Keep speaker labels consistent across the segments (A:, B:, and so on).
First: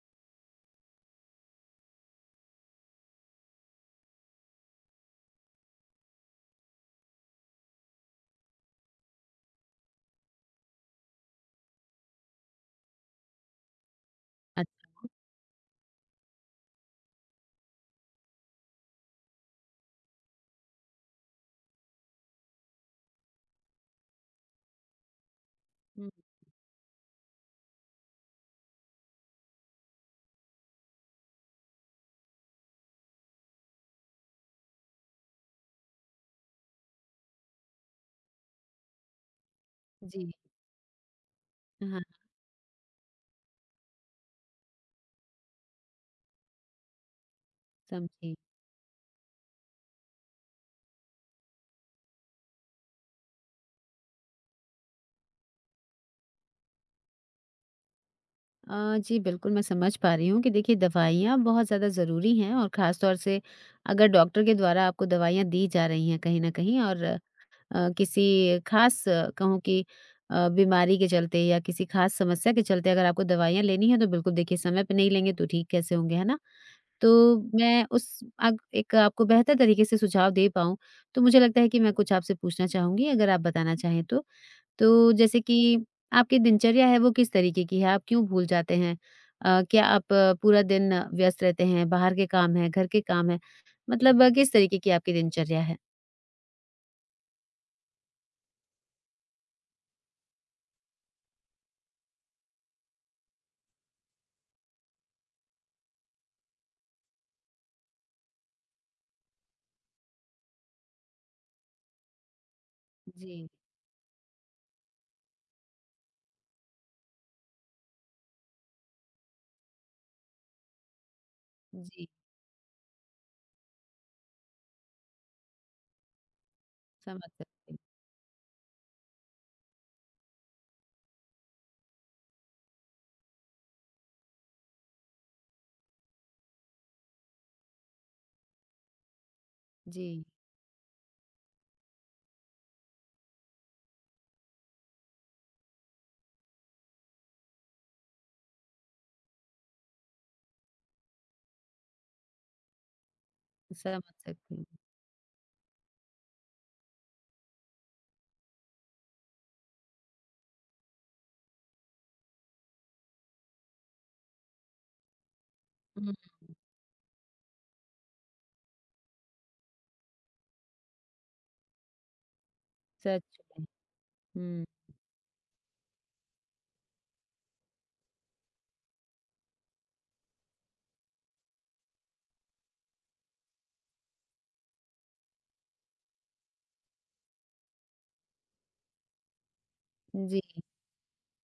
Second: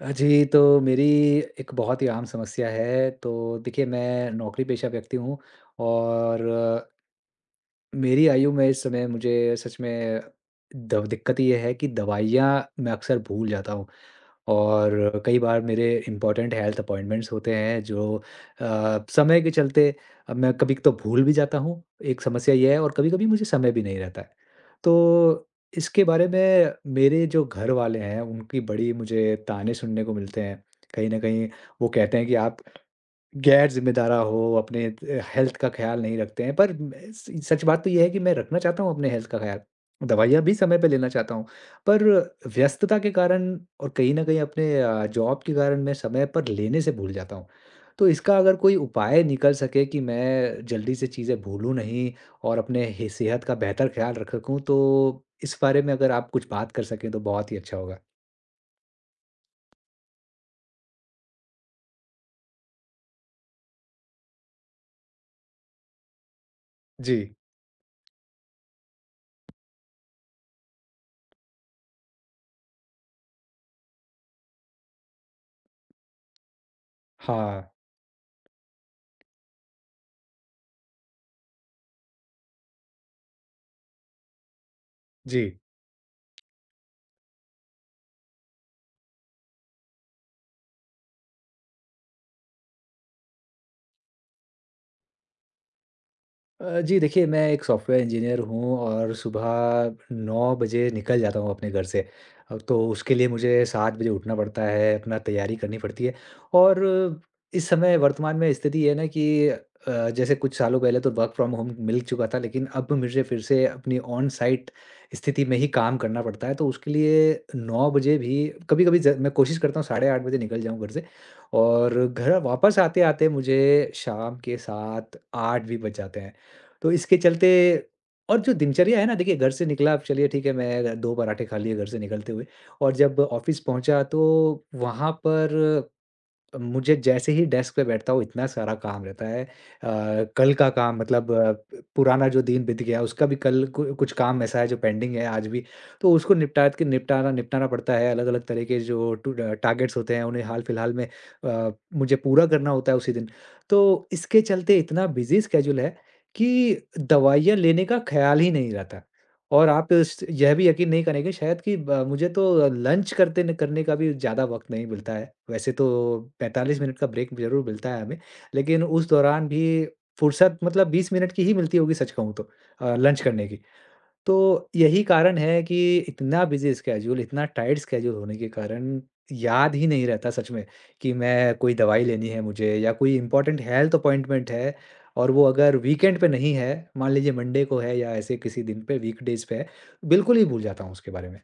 A: जी, तो मेरी एक बहुत ही आम समस्या है। तो देखिए मैं नौकरी पेशा व्यक्ति हूँ और मेरी आयु में इस समय मुझे सच में दव दिक्कत ये है कि दवाइयाँ मैं अक्सर भूल जाता हूँ।
B: अच्छ
A: और कई बार मेरे इम्पोर्टेंट हेल्थ अपॉइंटमेंट्स होते हैं जो समय के चलते अब मैं कभी तो भूल भी जाता हूँ, एक समस्या ये है और कभी-कभी मुझे समय भी नहीं रहता है। तो इसके
B: हुँ,
A: बारे में मेरे जो घर वाले हैं, उनकी बड़ी मुझे ताने सुनने को मिलते हैं। कहीं न कहीं वो कहते हैं कि आप गैर ज़िम्मेदारा हो, अपने हेल्थ का ख़्याल नहीं रखते हैं। पर म स सच बात तो ये है कि मैं रखना चाहता हूँ अपने हेल्थ का ख़्याल।
B: जी।
A: दवाइयाँ भी समय पे लेना चाहता हूँ।
B: हाँ,
A: पर व्यस्तता के कारण और कहीं न कहीं अपने जॉब के कारण मैं समय पर लेने से भूल जाता हूँ। तो
B: समझी।
A: इसका अगर कोई उपाय निकल सके कि मैं जल्दी से चीज़ें भूलूँ नहीं और अपने हे सेहत का बेहतर ख़्याल रख सकूँ, तो इस बारे में अगर आप कुछ बात कर सकें तो बहुत ही अच्छा होगा।
B: जी, बिल्कुल मैं समझ पा रही हूँ कि देखिए दवाइयाँ बहुत ज़्यादा ज़रूरी हैं और ख़ास तौर से अगर डॉक्टर के द्वारा आपको दवाइयाँ दी जा रही हैं कहीं न कहीं। और
A: जी।
B: किसी ख़ास कहूँ कि बीमारी के चलते या किसी ख़ास समस्या के चलते अगर आपको दवाइयाँ लेनी हैं, तो बिल्कुल देखिए समय पे नहीं लेंगे तो ठीक कैसे होंगे, है ना? तो
A: हाँ।
B: मैं उस अग एक आपको बेहतर तरीके से सुझाव दे पाऊँ, तो मुझे लगता है कि मैं कुछ आपसे पूछना चाहूँगी, अगर आप बताना चाहें तो? तो जैसे कि
A: जी।
B: आपकी दिनचर्या है, वो किस तरीके की है? आप क्यों भूल जाते हैं? क्या आप पूरा दिन व्यस्त रहते हैं? बाहर के काम हैं, घर के काम हैं? मतलब किस तरीके की आपकी दिनचर्या है?
A: जी देखिए, मैं एक सॉफ्टवेयर इंजीनियर हूँ और सुबह 9 बजे निकल जाता हूँ अपने घर से। तो उसके लिए मुझे 7 बजे उठना पड़ता है, अपना तैयारी करनी पड़ती है और इस समय वर्तमान में स्थिति ये है ना कि जैसे कुछ सालों पहले तो वर्क फ्रॉम होम मिल चुका था, लेकिन अब मुझे फिर
B: जी।
A: से अपनी ऑन साइट स्थिति में ही काम करना पड़ता है। तो उसके लिए 9 बजे भी कभी-कभी ज मैं कोशिश करता हूँ 8:30 बजे निकल जाऊँ घर से और
B: जी,
A: घर वापस आते-आते मुझे शाम के 7-8 भी बज जाते हैं। तो इसके
B: समझ
A: चलते
B: सकती हूँ।
A: और जो दिनचर्या है ना, देखिए घर से निकला, अब चलिए ठीक है मैं 2 पराठे खा लिए घर से निकलते हुए और जब ऑफ़िस पहुँचा तो वहाँ पर मुझे जैसे ही डेस्क पे बैठता हूँ इतना सारा काम रहता है।
B: जी,
A: कल का काम मतलब पुराना जो दिन बीत गया उसका भी कल कु कुछ काम ऐसा है जो पेंडिंग है आज भी। तो उसको निपटा के निपटाना निपटाना पड़ता है। अलग-अलग तरह के जो टारगेट्स होते हैं उन्हें हाल-फिलहाल में मुझे पूरा करना होता है उसी दिन।
B: समझ
A: तो इसके
B: सकती हूँ।
A: चलते इतना बिज़ी स्केड्यूल है कि दवाइयाँ लेने का ख़्याल ही नहीं रहता। और आप स यह भी यकीन नहीं करेंगे शायद कि ब मुझे तो लंच करते न करने का भी ज़्यादा वक़्त नहीं मिलता है। वैसे तो
B: हुँ,
A: 45 मिनट का ब्रेक ज़रूर मिलता है हमें, लेकिन उस दौरान भी फुर्सत मतलब 20 मिनट की ही मिलती होगी सच कहूँ तो, लंच
B: सच
A: करने की।
B: में।
A: तो
B: हुँ,
A: यही कारण है कि इतना बिज़ी स्केड्यूल, इतना टाइट स्केड्यूल होने के कारण याद ही नहीं रहता सच में कि मैं कोई दवाई लेनी है मुझे या कोई इम्पोर्टेंट हेल्थ अपॉइंटमेंट है और वो अगर वीकेंड पे नहीं है, मान लीजिए मंडे को है या ऐसे किसी दिन पे वीकडेज़ पे है, बिल्कुल
B: जी।
A: ही भूल जाता हूँ उसके बारे में।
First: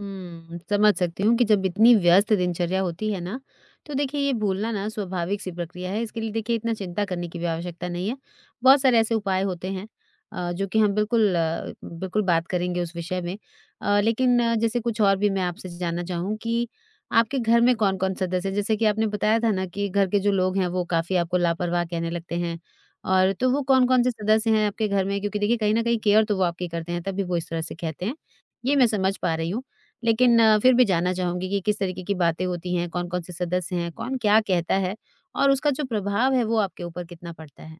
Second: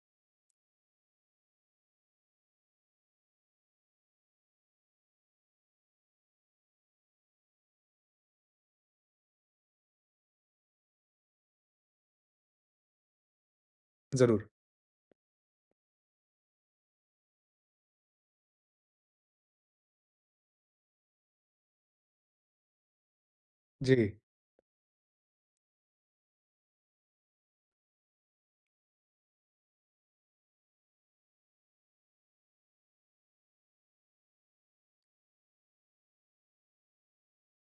B: हुँ, समझ सकती हूँ कि जब इतनी व्यस्त दिनचर्या होती है ना, तो देखिए ये भूलना ना स्वाभाविक सी प्रक्रिया है। इसके लिए देखिए इतना चिंता करने की भी आवश्यकता नहीं है। बहुत सारे ऐसे उपाय होते हैं जो कि हम बिल्कुल बिल्कुल बात करेंगे उस विषय में। लेकिन
A: ज़रूर।
B: जैसे कुछ और भी मैं आपसे जानना चाहूँ कि आपके घर में कौन-कौन सदस्य हैं? जैसे कि आपने बताया था ना कि घर के जो लोग हैं वो काफ़ी आपको लापरवाह कहने लगते हैं, और तो वो कौन-कौन से
A: जी।
B: सदस्य हैं आपके घर में? क्योंकि देखिए कहीं न कहीं केयर तो वो आपकी करते हैं, तभी वो इस तरह से कहते हैं। ये मैं समझ पा रही हूँ। लेकिन फिर भी जानना चाहूँगी कि किस तरीके की बातें होती हैं, कौन-कौन से सदस्य हैं, कौन क्या कहता है और उसका जो प्रभाव है वो आपके ऊपर कितना पड़ता है?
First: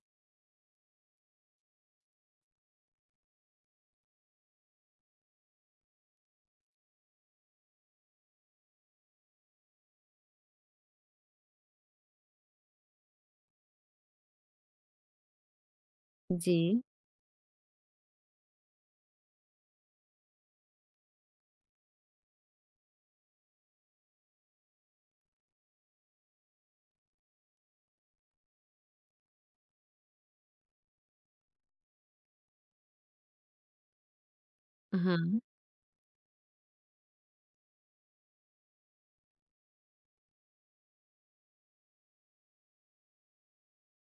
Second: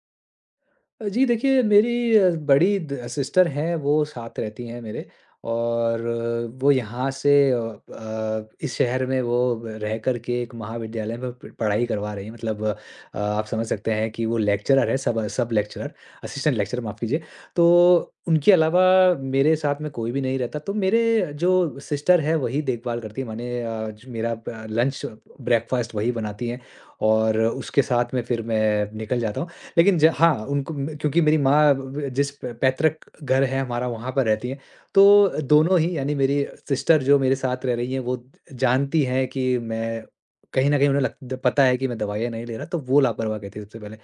A: जी देखिए, मेरी बड़ी सिस्टर हैं, वो साथ रहती हैं मेरे और वो यहाँ से इस शहर में वो रह कर के एक महाविद्यालय में पढ़ाई करवा रही है, मतलब आप समझ सकते हैं कि वो लेक्चरर है, सब सब लेक्चरर,
B: जी।
A: असिस्टेंट लेक्चरर, माफ़ कीजिए। तो उनके अलावा मेरे साथ में कोई भी नहीं रहता, तो मेरे जो सिस्टर है वही देखभाल करती है, माने जो मेरा लंच ब्रेकफास्ट वही बनाती हैं और उसके साथ में फिर मैं निकल जाता हूँ। लेकिन ज हाँ, उनको म क्योंकि मेरी माँ ब जिस प पैतृक घर है हमारा वहाँ पर रहती हैं,
B: हाँ।
A: तो दोनों ही यानी मेरी सिस्टर जो मेरे साथ रह रही हैं वो जानती हैं कि मैं, कहीं न कहीं उन्हें लग द पता है कि मैं दवाइयाँ नहीं ले रहा, तो वो लापरवाह कहती है सबसे पहले।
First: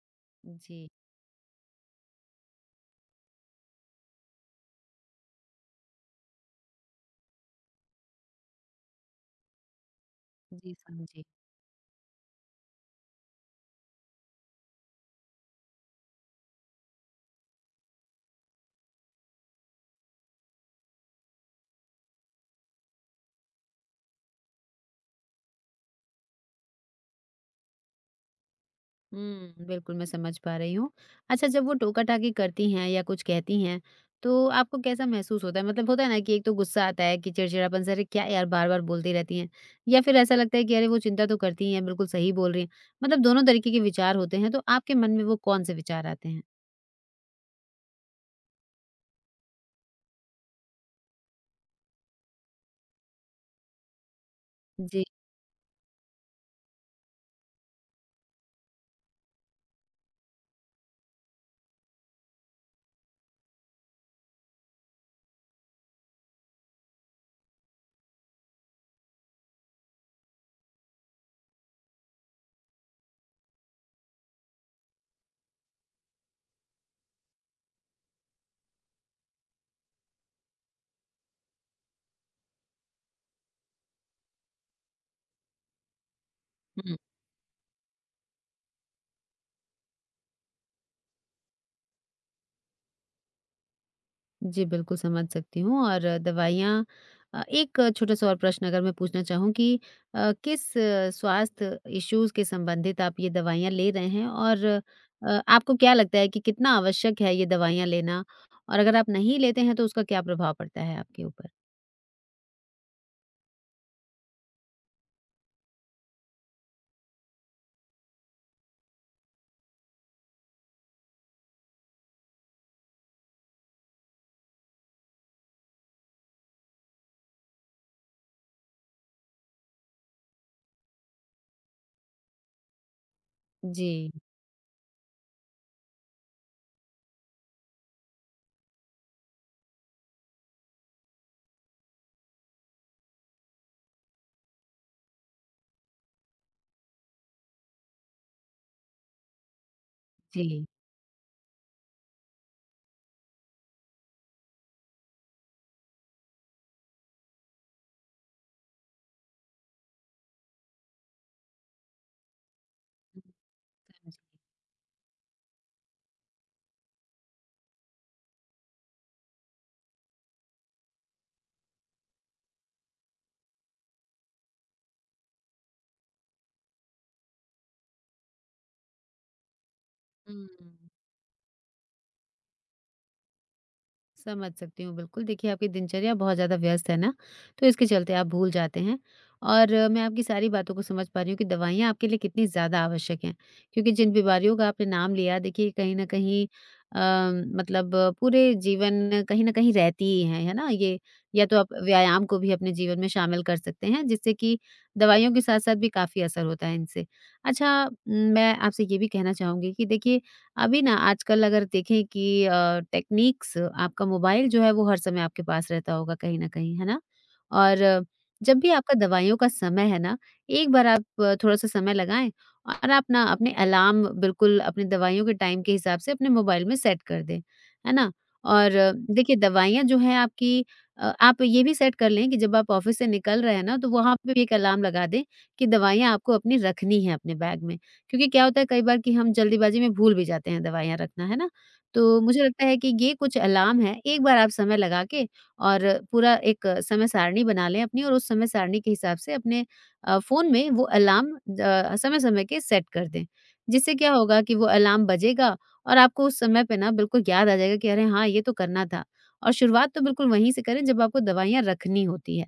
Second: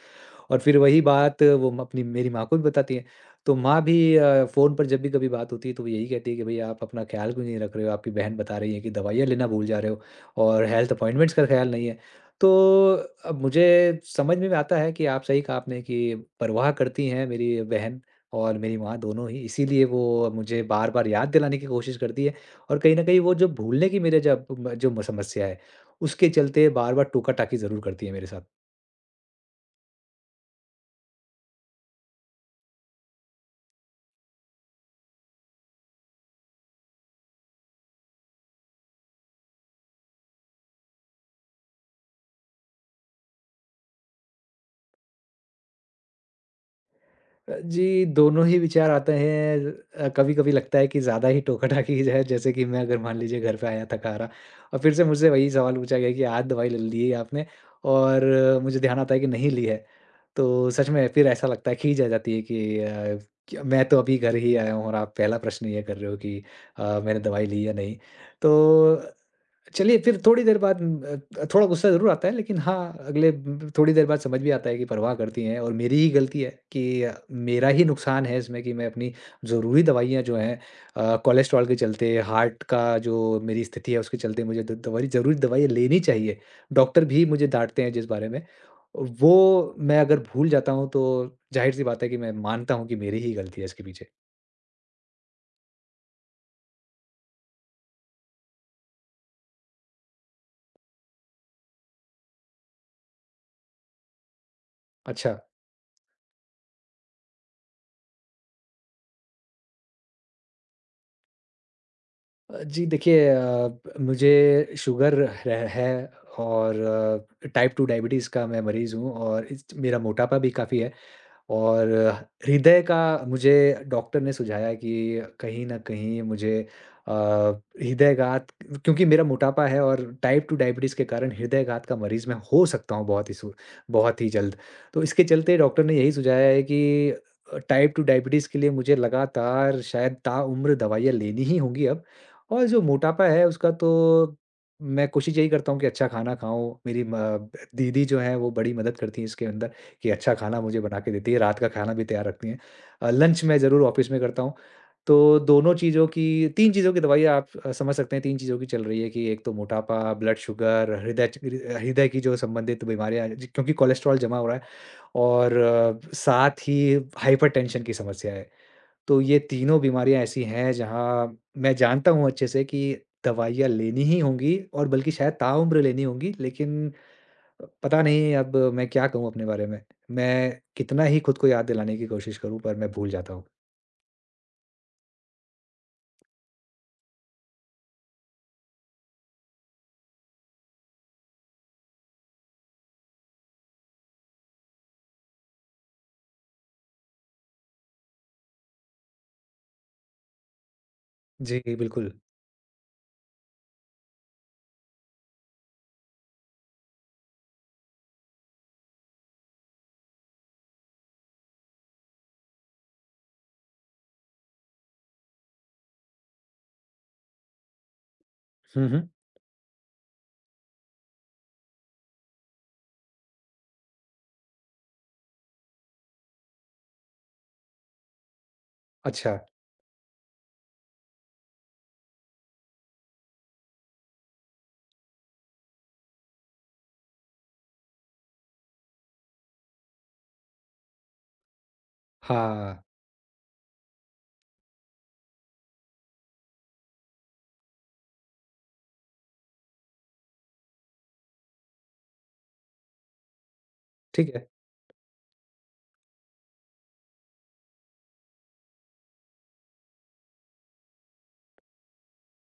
A: और फिर
B: जी,
A: वही बात वो म अपनी मेरी माँ को भी बताती हैं। तो माँ भी फ़ोन पर जब भी कभी बात होती है तो वो यही कहती है कि भई आप अपना ख़्याल क्यों नहीं रख रहे हो? आपकी बहन बता रही है कि दवाइयाँ लेना भूल जा रहे हो और
B: जी,
A: हेल्थ
B: समझी।
A: अपॉइंटमेंट्स का ख़्याल नहीं है। तो अब मुझे समझ में आता है कि आप, सही कहा आपने कि परवाह करती हैं मेरी बहन और मेरी माँ दोनों ही, इसीलिए वो मुझे बार-बार याद दिलाने की कोशिश करती है और कहीं न कहीं वो जो भूलने की मेरे जब म जो समस्या है उसके चलते बार-बार टोका-टाकी ज़रूर करती है मेरे साथ।
B: हुँ, बिल्कुल मैं समझ पा रही हूँ। अच्छा, जब वो टोका-टाकी करती हैं या कुछ कहती हैं, तो आपको कैसा महसूस होता है? मतलब होता है ना कि एक तो गुस्सा आता है कि चिड़चिड़ापन से अरे क्या यार बार-बार बोलती रहती हैं, या फिर ऐसा लगता है कि अरे वो चिंता तो करती ही हैं, बिल्कुल सही बोल रही हैं। मतलब दोनों तरीके के विचार होते हैं, तो आपके मन में वो कौन से विचार आते हैं?
A: जी, दोनों ही विचार आते हैं। कभी-कभी लगता है कि ज़्यादा ही टोका-टाकी है, जैसे कि मैं अगर मान लीजिए घर पे आया थका-हारा और फिर
B: जी।
A: से मुझसे वही सवाल पूछा गया कि आज दवाई ले ली है आपने, और मुझे ध्यान आता है कि नहीं ली है। तो सच में फिर ऐसा लगता है, खीज आ जाती है कि क्या मैं तो अभी घर ही आया हूँ और आप पहला प्रश्न ये कर रहे हो कि मैंने दवाई ली या नहीं। तो चलिए, फिर थोड़ी देर बाद थोड़ा गुस्सा ज़रूर आता है, लेकिन हाँ, अगले ब थोड़ी देर बाद समझ भी आता है कि परवाह करती हैं और मेरी ही गलती है, कि मेरा ही नुकसान है इसमें कि मैं अपनी ज़रूरी दवाइयाँ जो हैं कोलेस्ट्रॉल के चलते, हार्ट का जो मेरी स्थिति है उसके चलते मुझे द दवाई, ज़रूरी दवाइयाँ लेनी चाहिए।
B: हुँ।
A: डॉक्टर भी मुझे डाँटते हैं जिस बारे में, वो मैं अगर भूल जाता हूँ तो ज़ाहिर-सी बात है कि मैं मानता हूँ कि मेरी ही गलती है इसके पीछे।
B: जी, बिल्कुल समझ सकती हूँ। और दवाइयाँ, एक छोटा-सा और प्रश्न अगर मैं पूछना चाहूँ कि किस स्वास्थ्य इश्यूज़ के संबंधित आप ये दवाइयाँ ले रहे हैं? और
A: अच्छा।
B: आपको क्या लगता है कि कितना आवश्यक है ये दवाइयाँ लेना? और अगर आप नहीं लेते हैं तो उसका क्या प्रभाव पड़ता है आपके ऊपर?
A: जी देखिए, मुझे शुगर रह है और टाइप 2 डायबिटीज़ का मैं मरीज़ हूँ और इस मेरा मोटापा भी काफ़ी है। और हृदय का मुझे डॉक्टर ने सुझाया कि कहीं न कहीं मुझे अ, हृदयघात, क्योंकि मेरा मोटापा है और टाइप 2 डायबिटीज़ के कारण हृदयघात का मरीज़ मैं हो सकता हूँ
B: जी,
A: बहुत ही जल्द। तो इसके चलते डॉक्टर ने यही सुझाया है कि टाइप 2 डायबिटीज़ के लिए मुझे लगातार शायद ताउम्र दवाइयाँ लेनी ही होंगी अब, और जो मोटापा है उसका तो मैं कोशिश यही करता हूँ कि अच्छा खाना खाऊँ। मेरी म दीदी जो हैं वो बड़ी मदद करती हैं इसके अंदर। कि अच्छा खाना
B: जी।
A: मुझे बना के देती है, रात का खाना भी तैयार रखती हैं। लंच मैं ज़रूर ऑफ़िस में करता हूँ। तो दोनों चीज़ों की 3 चीज़ों की दवाइयाँ, आप समझ सकते हैं, 3 चीज़ों की चल रही है कि एक तो मोटापा, ब्लड शुगर, हृदय की जो संबंधित बीमारियाँ हैं, ज क्योंकि कोलेस्ट्रॉल
B: समझी।
A: जमा हो रहा है, और साथ ही हाइपरटेंशन की समस्या है। तो ये तीनों बीमारियाँ ऐसी हैं जहाँ मैं जानता हूँ अच्छे से कि दवाइयाँ लेनी ही होंगी और बल्कि शायद ताउम्र लेनी होंगी, लेकिन पता नहीं अब मैं क्या कहूँ अपने बारे में?
B: हुँ।
A: मैं कितना ही खुद को याद दिलाने की कोशिश करूँ पर मैं भूल जाता हूँ।
B: समझ सकती हूँ बिल्कुल। देखिए आपकी दिनचर्या बहुत ज़्यादा व्यस्त है ना, तो इसके चलते आप भूल जाते हैं। और मैं आपकी सारी बातों को समझ पा रही हूँ कि दवाइयाँ आपके लिए कितनी ज़्यादा आवश्यक हैं। क्योंकि जिन बीमारियों का आपने नाम लिया देखिए कहीं न कहीं, मतलब पूरे जीवन कहीं न कहीं रहती ही हैं, है ना? ये या तो
A: जी,
B: आप
A: बिल्कुल।
B: व्यायाम को भी अपने जीवन में शामिल कर सकते हैं, जिससे कि दवाइयों के साथ-साथ भी काफ़ी असर होता है इनसे। अच्छा, मैं आपसे ये भी कहना चाहूँगी कि देखिए अभी ना आजकल अगर देखें कि टेक्निक्स, आपका मोबाइल जो है वो हर समय आपके पास रहता होगा कहीं न कहीं, है ना? और जब भी
A: हुँ,
B: आपका
A: हुँ।
B: दवाइयों का समय है ना, एक बार आप थोड़ा-सा समय लगाएँ और आप ना अपने अलार्म बिल्कुल अपनी दवाइयों के टाइम के हिसाब से अपने मोबाइल में सेट कर दें, है ना? और देखिए
A: अच्छा,
B: दवाइयाँ जो हैं आपकी, आप ये भी सेट कर लें कि जब आप ऑफ़िस से निकल रहे हैं ना, तो वहाँ पे भी एक अलार्म लगा दें कि दवाइयाँ आपको अपनी रखनी है अपने बैग में। क्योंकि क्या होता है कई बार कि हम जल्दीबाजी में भूल भी जाते हैं दवाइयाँ रखना, है ना? तो मुझे लगता है
A: हाँ,
B: कि ये कुछ अलार्म है, एक बार आप समय लगा के और पूरा एक समय सारणी बना लें अपनी, और उस समय सारणी के हिसाब से अपने फ़ोन में वो अलार्म समय-समय के सेट कर दें। जिससे क्या
A: ठीक
B: होगा
A: है,
B: कि वो अलार्म बजेगा और आपको उस समय पे ना बिल्कुल याद आ जाएगा कि अरे हाँ, ये तो करना था। और शुरुआत तो बिल्कुल वहीं से करें जब आपको दवाइयाँ रखनी होती हैं।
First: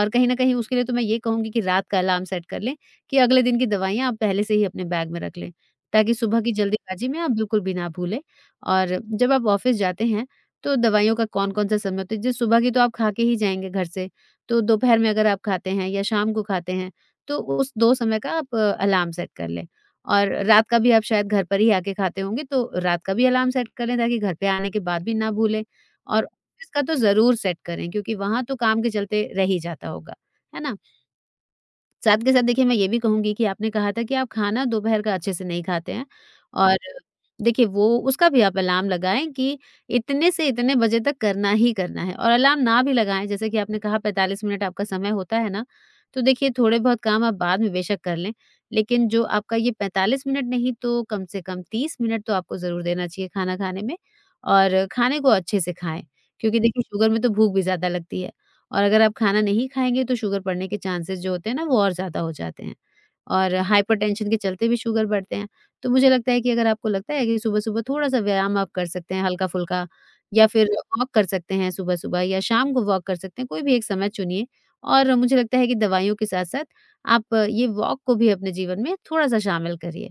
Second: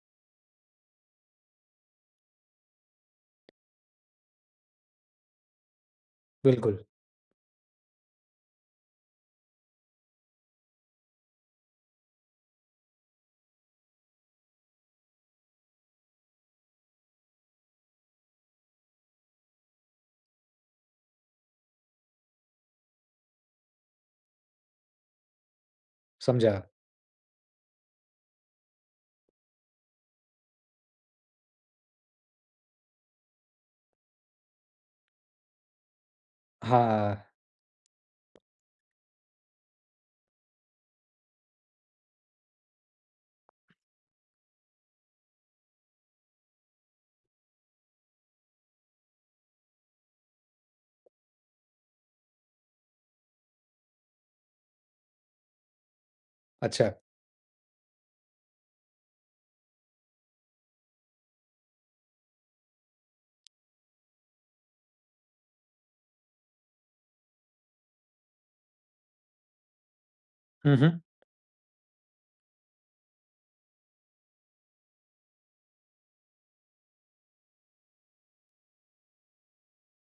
B: और कहीं न कहीं उसके लिए तो मैं ये कहूँगी कि रात का अलार्म सेट कर लें। कि अगले दिन की दवाइयाँ आप पहले से ही अपने बैग में रख लें, ताकि सुबह की
A: बिल्कुल,
B: जल्दीबाजी में आप बिल्कुल भी ना भूलें। और जब आप ऑफ़िस जाते हैं, तो दवाइयों का कौन-कौन सा समय होता है? जैसे सुबह की तो आप खा के ही जाएँगे घर से, तो दोपहर में अगर आप खाते हैं या शाम को खाते हैं, तो उस 2 समय का आप अलार्म सेट कर लें। और रात का भी आप शायद घर पर ही आके खाते होंगे, तो रात का भी अलार्म सेट कर लें, ताकि घर पे आने के बाद भी ना भूलें। और
A: समझा।
B: ऑफ़िस का तो ज़रूर सेट करें क्योंकि वहाँ तो काम के चलते रह ही जाता होगा, है ना? साथ के साथ देखिए मैं ये भी कहूँगी कि आपने कहा था कि आप खाना दोपहर का अच्छे से नहीं खाते हैं, और
A: हाँ,
B: देखिए वो उसका भी आप अलार्म लगाएँ कि इतने से इतने बजे तक करना ही करना है। और अलार्म ना भी लगाएँ, जैसे कि आपने कहा 45 मिनट आपका समय होता है ना, तो देखिए थोड़े बहुत काम आप बाद में बेशक कर लें, लेकिन जो आपका ये 45 मिनट, नहीं तो कम से कम 30 मिनट तो आपको ज़रूर देना चाहिए खाना खाने में और खाने को अच्छे से खाएँ, क्योंकि देखिए
A: अच्छा।
B: शुगर में तो भूख भी ज़्यादा लगती है। और अगर आप खाना नहीं खाएँगे तो शुगर पड़ने के चांसेस जो होते हैं ना वो और ज़्यादा हो जाते हैं। और हाइपरटेंशन के चलते भी शुगर बढ़ते हैं। तो मुझे लगता है कि अगर आपको लगता है कि सुबह-सुबह थोड़ा-सा व्यायाम आप कर सकते हैं हल्का-फुल्का, या फिर
A: हुँ, हुँ,
B: वॉक कर सकते हैं सुबह-सुबह, या शाम को वॉक कर सकते हैं, कोई भी एक समय चुनिए और मुझे लगता है कि दवाइयों के साथ-साथ आप ये वॉक को भी अपने जीवन में थोड़ा-सा शामिल करिए।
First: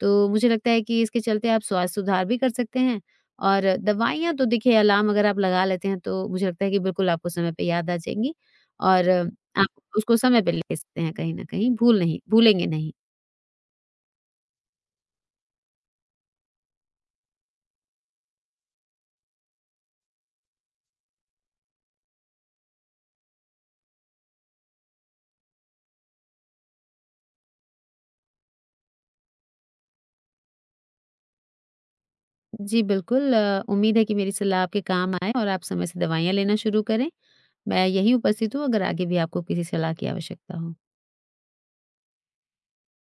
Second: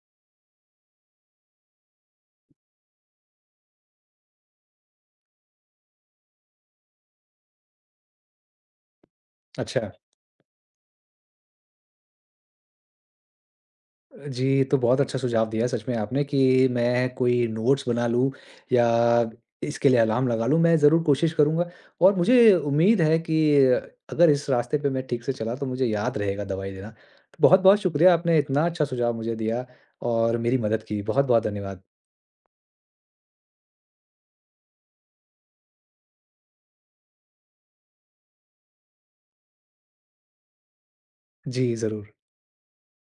B: तो मुझे लगता है कि इसके चलते आप स्वास्थ्य सुधार भी कर सकते हैं, और दवाइयाँ तो देखिए अलार्म अगर आप लगा लेते हैं, तो मुझे लगता है कि बिल्कुल आपको समय पे याद आ जाएँगी और आप
A: अच्छा।
B: उसको समय पे ले सकते हैं कहीं न कहीं, भूलेंगे नहीं।
A: जी, ये तो बहुत अच्छा सुझाव दिया है सच में आपने, कि मैं कोई नोट्स बना लूँ या इसके लिए अलार्म लगा लूँ, मैं ज़रूर कोशिश करूँगा। और मुझे उम्मीद है कि अगर इस रास्ते पे मैं ठीक से चला तो मुझे याद रहेगा दवाई लेना। बहुत-बहुत शुक्रिया, आपने इतना अच्छा सुझाव मुझे दिया और मेरी मदद की। बहुत-बहुत धन्यवाद।
B: जी, बिल्कुल उम्मीद है कि मेरी सलाह आपके काम आए और आप समय से दवाइयाँ लेना शुरू करें। मैं यहीं उपस्थित हूँ अगर आगे भी आपको किसी सलाह की आवश्यकता हो।
A: जी, ज़रूर।